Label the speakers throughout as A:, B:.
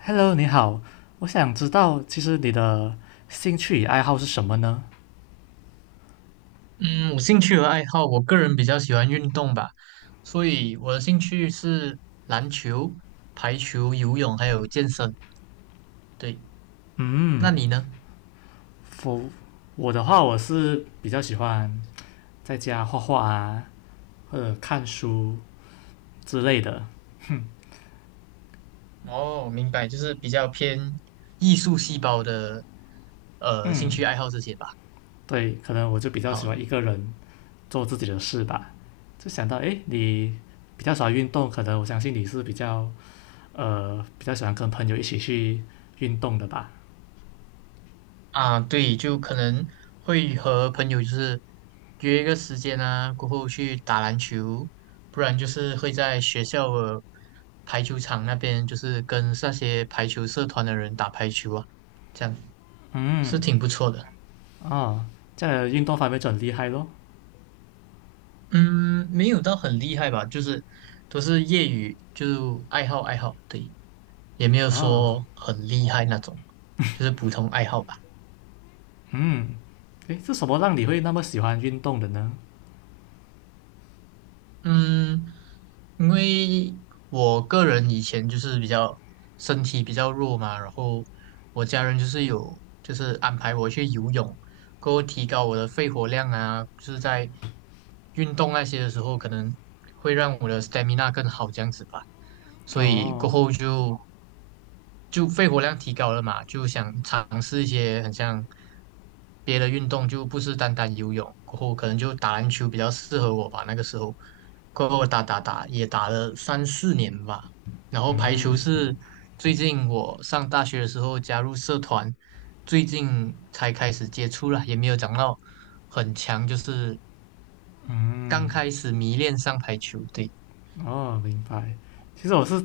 A: Hello，你好，我想知道，其实你的兴趣与爱好是什么呢？
B: 嗯，我兴趣和爱好，我个人比较喜欢运动吧，所以我的兴趣是篮球、排球、游泳还有健身。对，那你呢？
A: 我我的话，我是比较喜欢在家画画啊，或者看书之类的。
B: 哦，明白，就是比较偏艺术细胞的兴趣爱好这些吧。
A: 对，可能我就比较喜
B: 好，
A: 欢一个人做自己的事吧。就想到，诶，你比较喜欢运动，可能我相信你是比较喜欢跟朋友一起去运动的吧？
B: 啊，对，就可能会和朋友就是约一个时间啊，过后去打篮球，不然就是会在学校的排球场那边，就是跟那些排球社团的人打排球啊，这样是挺不错的。
A: 哦，这样的运动方面就很厉害咯。
B: 嗯，没有到很厉害吧，就是都是业余，就爱好爱好，对，也没有
A: 哦，
B: 说很厉害那种，就是普通爱好吧。
A: 诶，是什么让你会那么喜欢运动的呢？
B: 嗯，因为我个人以前就是比较身体比较弱嘛，然后我家人就是有就是安排我去游泳，过后提高我的肺活量啊，就是在运动那些的时候，可能会让我的 stamina 更好这样子吧。所以
A: 哦，
B: 过后就肺活量提高了嘛，就想尝试一些很像别的运动，就不是单单游泳。过后可能就打篮球比较适合我吧，那个时候，过后打也打了三四年吧。然后排球是最近我上大学的时候加入社团，最近才开始接触了，也没有长到很强，就是刚开始迷恋上排球。对，
A: 哦，明白。其实我是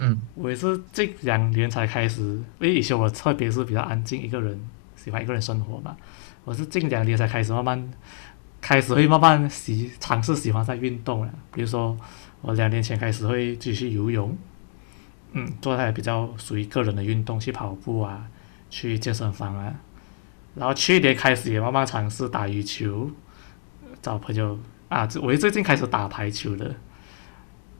B: 嗯
A: 我也是近两年才开始，因为以前我特别是比较安静一个人，喜欢一个人生活嘛。我是近两年才开始慢慢开始会慢慢喜尝试喜欢上运动了。比如说，我两年前开始会继续游泳，嗯，做那些比较属于个人的运动，去跑步啊，去健身房啊。然后去年开始也慢慢尝试打羽球，找朋友啊，这我最近开始打排球了。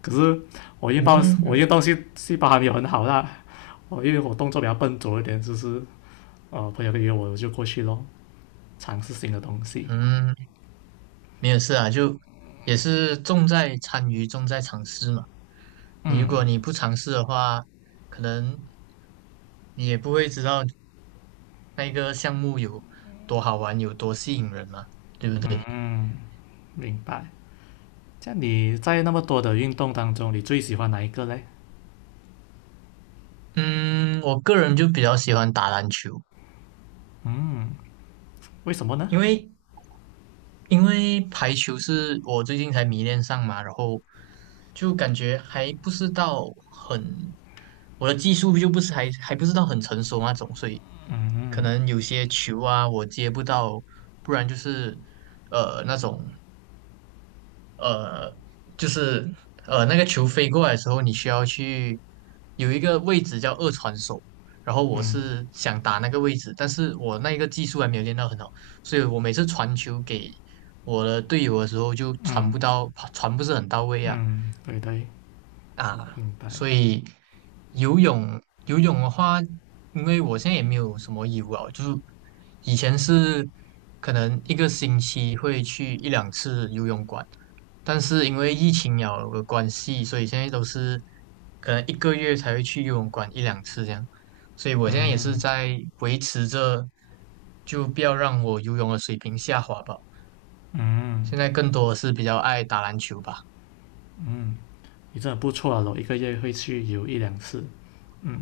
A: 可是我运
B: 嗯
A: 动细胞还没有很好啦，因为我动作比较笨拙一点，就是朋友约我就过去咯，尝试新的东西。
B: 嗯。没有事啊，就也是重在参与，重在尝试嘛。你如果不尝试的话，可能你也不会知道那个项目有多好玩，有多吸引人嘛。
A: 明白。像你在那么多的运动当中，你最喜欢哪一个嘞？
B: 嗯，我个人就比较喜欢打篮球，
A: 为什么呢？
B: 因为因为排球是我最近才迷恋上嘛，然后就感觉还不是到很，我的技术就不是还不是到很成熟那种，所以可能有些球啊我接不到，不然就是那种呃就是那个球飞过来的时候，你需要去有一个位置叫二传手，然后我是想打那个位置，但是我那一个技术还没有练到很好，所以我每次传球给我的队友的时候就传
A: 嗯
B: 不到，传不是很到位啊。
A: 嗯，对对，
B: 啊，
A: 明白。
B: 所以游泳的话，因为我现在也没有什么义务啊，就是以前是可能一个星期会去一两次游泳馆，但是因为疫情有的关系，所以现在都是可能一个月才会去游泳馆一两次这样，所以我现在也是在维持着，就不要让我游泳的水平下滑吧。现在更多的是比较爱打篮球吧，
A: 你真的不错啊，我一个月会去游一两次。嗯，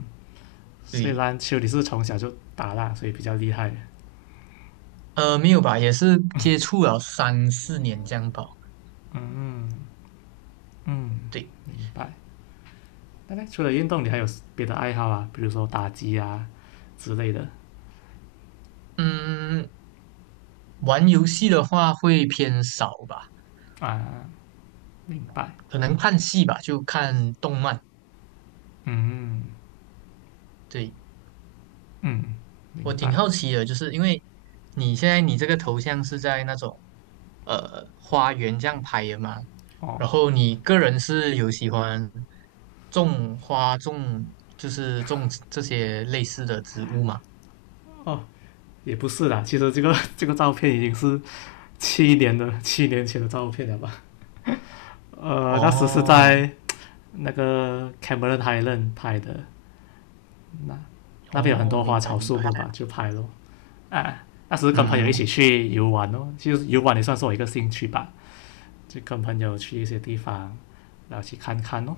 A: 虽
B: 对。
A: 然球你是从小就打啦，所以比较厉害。
B: 呃，没有吧，也是接触了三四年这样吧。
A: 嗯嗯嗯，
B: 对，
A: 明白。那概除了运动，你还有别的爱好啊？比如说打机啊之类的
B: 嗯，玩游戏的话会偏少吧，
A: 啊？明白，
B: 可能看戏吧，就看动漫。对，
A: 嗯，明
B: 我挺
A: 白。
B: 好奇的，就是因为你现在你这个头像是在那种花园这样拍的嘛，
A: 哦
B: 然后你个人是有喜欢种花种，就是种这些类似的植物嘛？
A: 哦，也不是啦，其实这个 这个照片已经是七年前的照片了吧？那时是
B: 哦，
A: 在那个 Cameron Highland 拍的，那那边有很
B: 哦，
A: 多花
B: 明白
A: 草
B: 明
A: 树
B: 白，
A: 木吧，就拍咯。啊，那时跟朋友一起
B: 嗯。
A: 去游玩咯，其实游玩也算是我一个兴趣吧，就跟朋友去一些地方，然后去看看咯。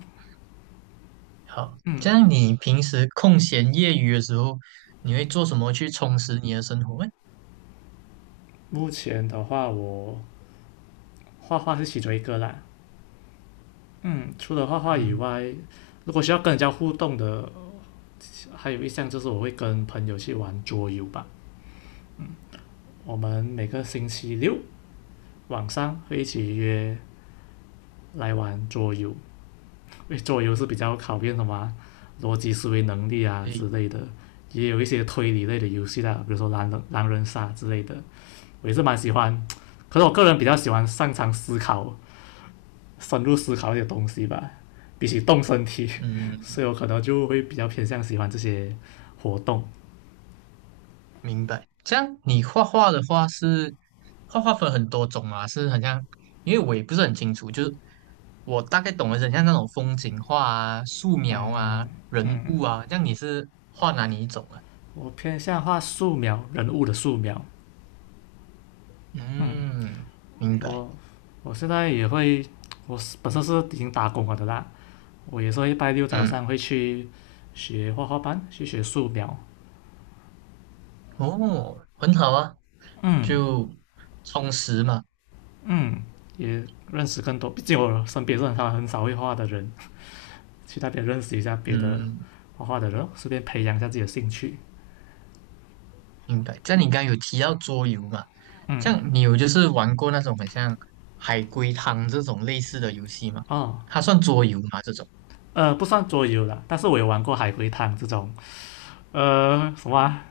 B: 好，这
A: 嗯，
B: 样你平时空闲业余的时候，你会做什么去充实你的生活？
A: 目前的话我画画是其中一个啦。嗯，除了画画以
B: 嗯，
A: 外，如果需要跟人家互动的，还有一项就是我会跟朋友去玩桌游吧。我们每个星期六晚上会一起约来玩桌游，因为桌游是比较考验什么啊逻辑思维能力啊
B: 对，
A: 之类的，也有一些推理类的游戏啦，比如说狼人杀之类的，我也是蛮喜欢。可是我个人比较喜欢擅长思考深入思考一些东西吧，比起动身体，
B: 嗯，
A: 所以我可能就会比较偏向喜欢这些活动。
B: 明白。这样你画画的话是画画分很多种啊，是很像，因为我也不是很清楚，就是我大概懂的是很像那种风景画啊、素描啊、人
A: 嗯，
B: 物啊。这样你是画哪里一种啊？
A: 我偏向画素描人物的素描。嗯，
B: 嗯，明白。
A: 我我现在也会，我本身是已经打工了的啦，我也是会拜六早
B: 嗯，
A: 上会去学画画班，去学素描。
B: 哦，很好啊，
A: 嗯
B: 就充实嘛。
A: 嗯，也认识更多，毕竟我身边是很少很少会画的人，去那边认识一下别的
B: 嗯。
A: 画画的人，顺便培养一下自己的兴趣。
B: 明白。像你刚刚有提到桌游嘛，像你有就是玩过那种很像海龟汤这种类似的游戏吗？
A: 啊。
B: 它算桌游吗？这种？
A: 不算桌游啦，但是我有玩过海龟汤这种，呃，什么啊、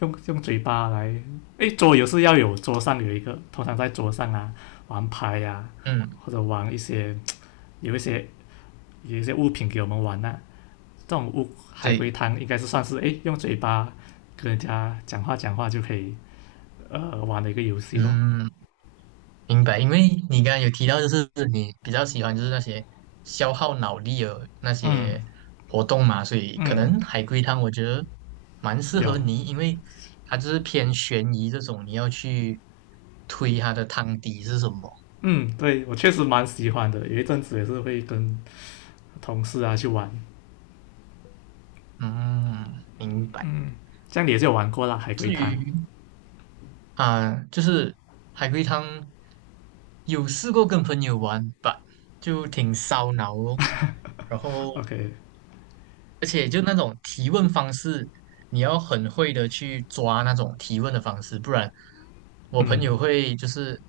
A: 用用嘴巴来，诶，桌游是要有桌上有一个，通常在桌上啊玩牌呀、啊
B: 嗯，
A: 或者玩一些有一些有一些物品给我们玩呐、啊这种物海龟
B: 对，
A: 汤应该是算是诶，用嘴巴跟人家讲话就可以玩的一个游戏咯。
B: 嗯，明白。因为你刚刚有提到，就是你比较喜欢就是那些消耗脑力的那
A: 嗯
B: 些活动嘛，所以可
A: 嗯，
B: 能海龟汤我觉得蛮适合
A: 有
B: 你，因为它就是偏悬疑这种，你要去推它的汤底是什么。
A: 嗯，对我确实蛮喜欢的，有一阵子也是会跟同事啊去玩，
B: 嗯，明白。
A: 这样你也是有玩过啦，海龟
B: 至
A: 汤。
B: 于啊，就是海龟汤，有试过跟朋友玩吧，就挺烧脑哦。然后，
A: OK，
B: 而且就那种提问方式，你要很会的去抓那种提问的方式，不然我朋友会就是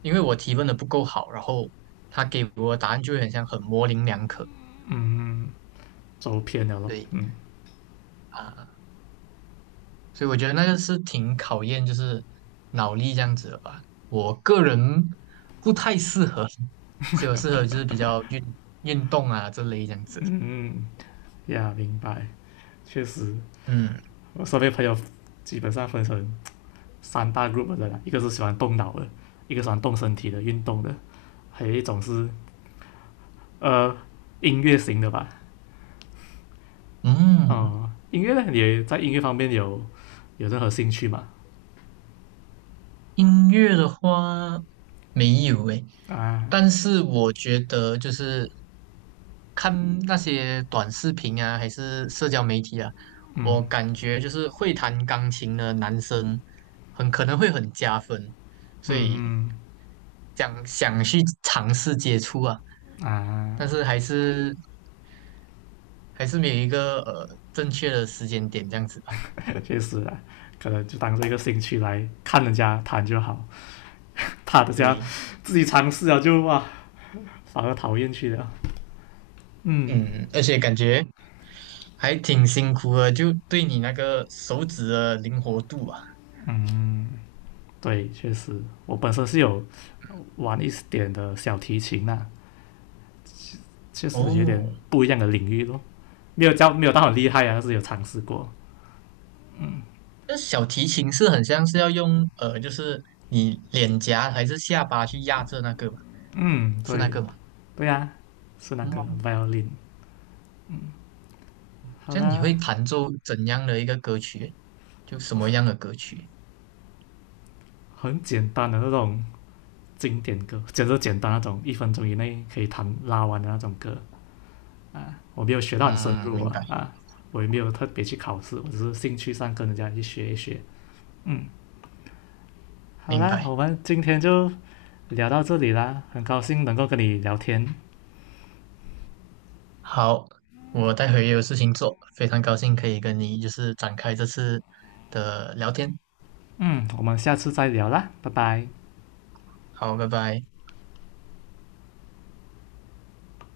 B: 因为我提问的不够好，然后他给我的答案就会很像很模棱两可。
A: 走偏了咯。
B: 对
A: 嗯
B: 啊，所以我觉得那个是挺考验就是脑力这样子的吧。我个人不太适合，所以我适合就是比较运动啊这类这样子。
A: 嗯嗯，呀，明白，确实，
B: 嗯
A: 我身边朋友基本上分成三大 group 的啦，一个是喜欢动脑的，一个喜欢动身体的运动的，还有一种是呃音乐型的吧。
B: 嗯。
A: 哦、音乐呢，也在音乐方面有任何兴趣嘛？
B: 音乐的话没有诶，
A: 啊，
B: 但是我觉得就是看那些短视频啊，还是社交媒体啊，我
A: 嗯
B: 感觉就是会弹钢琴的男生很可能会很加分，所以想想去尝试接触啊，但
A: 啊，
B: 是还是没有一个正确的时间点这样子吧。
A: 确实啊，可能就当做一个兴趣来看人家弹就好，他的这样
B: 对，
A: 自己尝试了就哇，反而讨厌去了。嗯，
B: 嗯，而且感觉还挺辛苦的，就对你那个手指的灵活度啊。
A: 对，确实，我本身是有玩一点的小提琴呐、啊确实有点
B: 哦，
A: 不一样的领域咯。没有教，没有到很厉害啊，但是有尝试过。
B: 那小提琴是很像是要用，就是你脸颊还是下巴去压着那个嘛，
A: 嗯，
B: 是那
A: 对，
B: 个吗？
A: 对呀、是那个
B: 嗯，
A: violin。好
B: 这样你
A: 啦，
B: 会弹奏怎样的一个歌曲？就什么样的歌曲？
A: 很简单的那种经典歌，简直简单那种，一分钟以内可以完的那种歌啊。我没有学到很深
B: 嗯，
A: 入
B: 明白
A: 啊，我也没有特别去考试，我只是兴趣上跟人家去学一学。嗯，好
B: 明
A: 啦，
B: 白。
A: 我们今天就聊到这里啦，很高兴能够跟你聊天。
B: 好，我待会也有事情做，非常高兴可以跟你就是展开这次的聊天。
A: 嗯，我们下次再聊啦，拜拜。
B: 好，拜拜。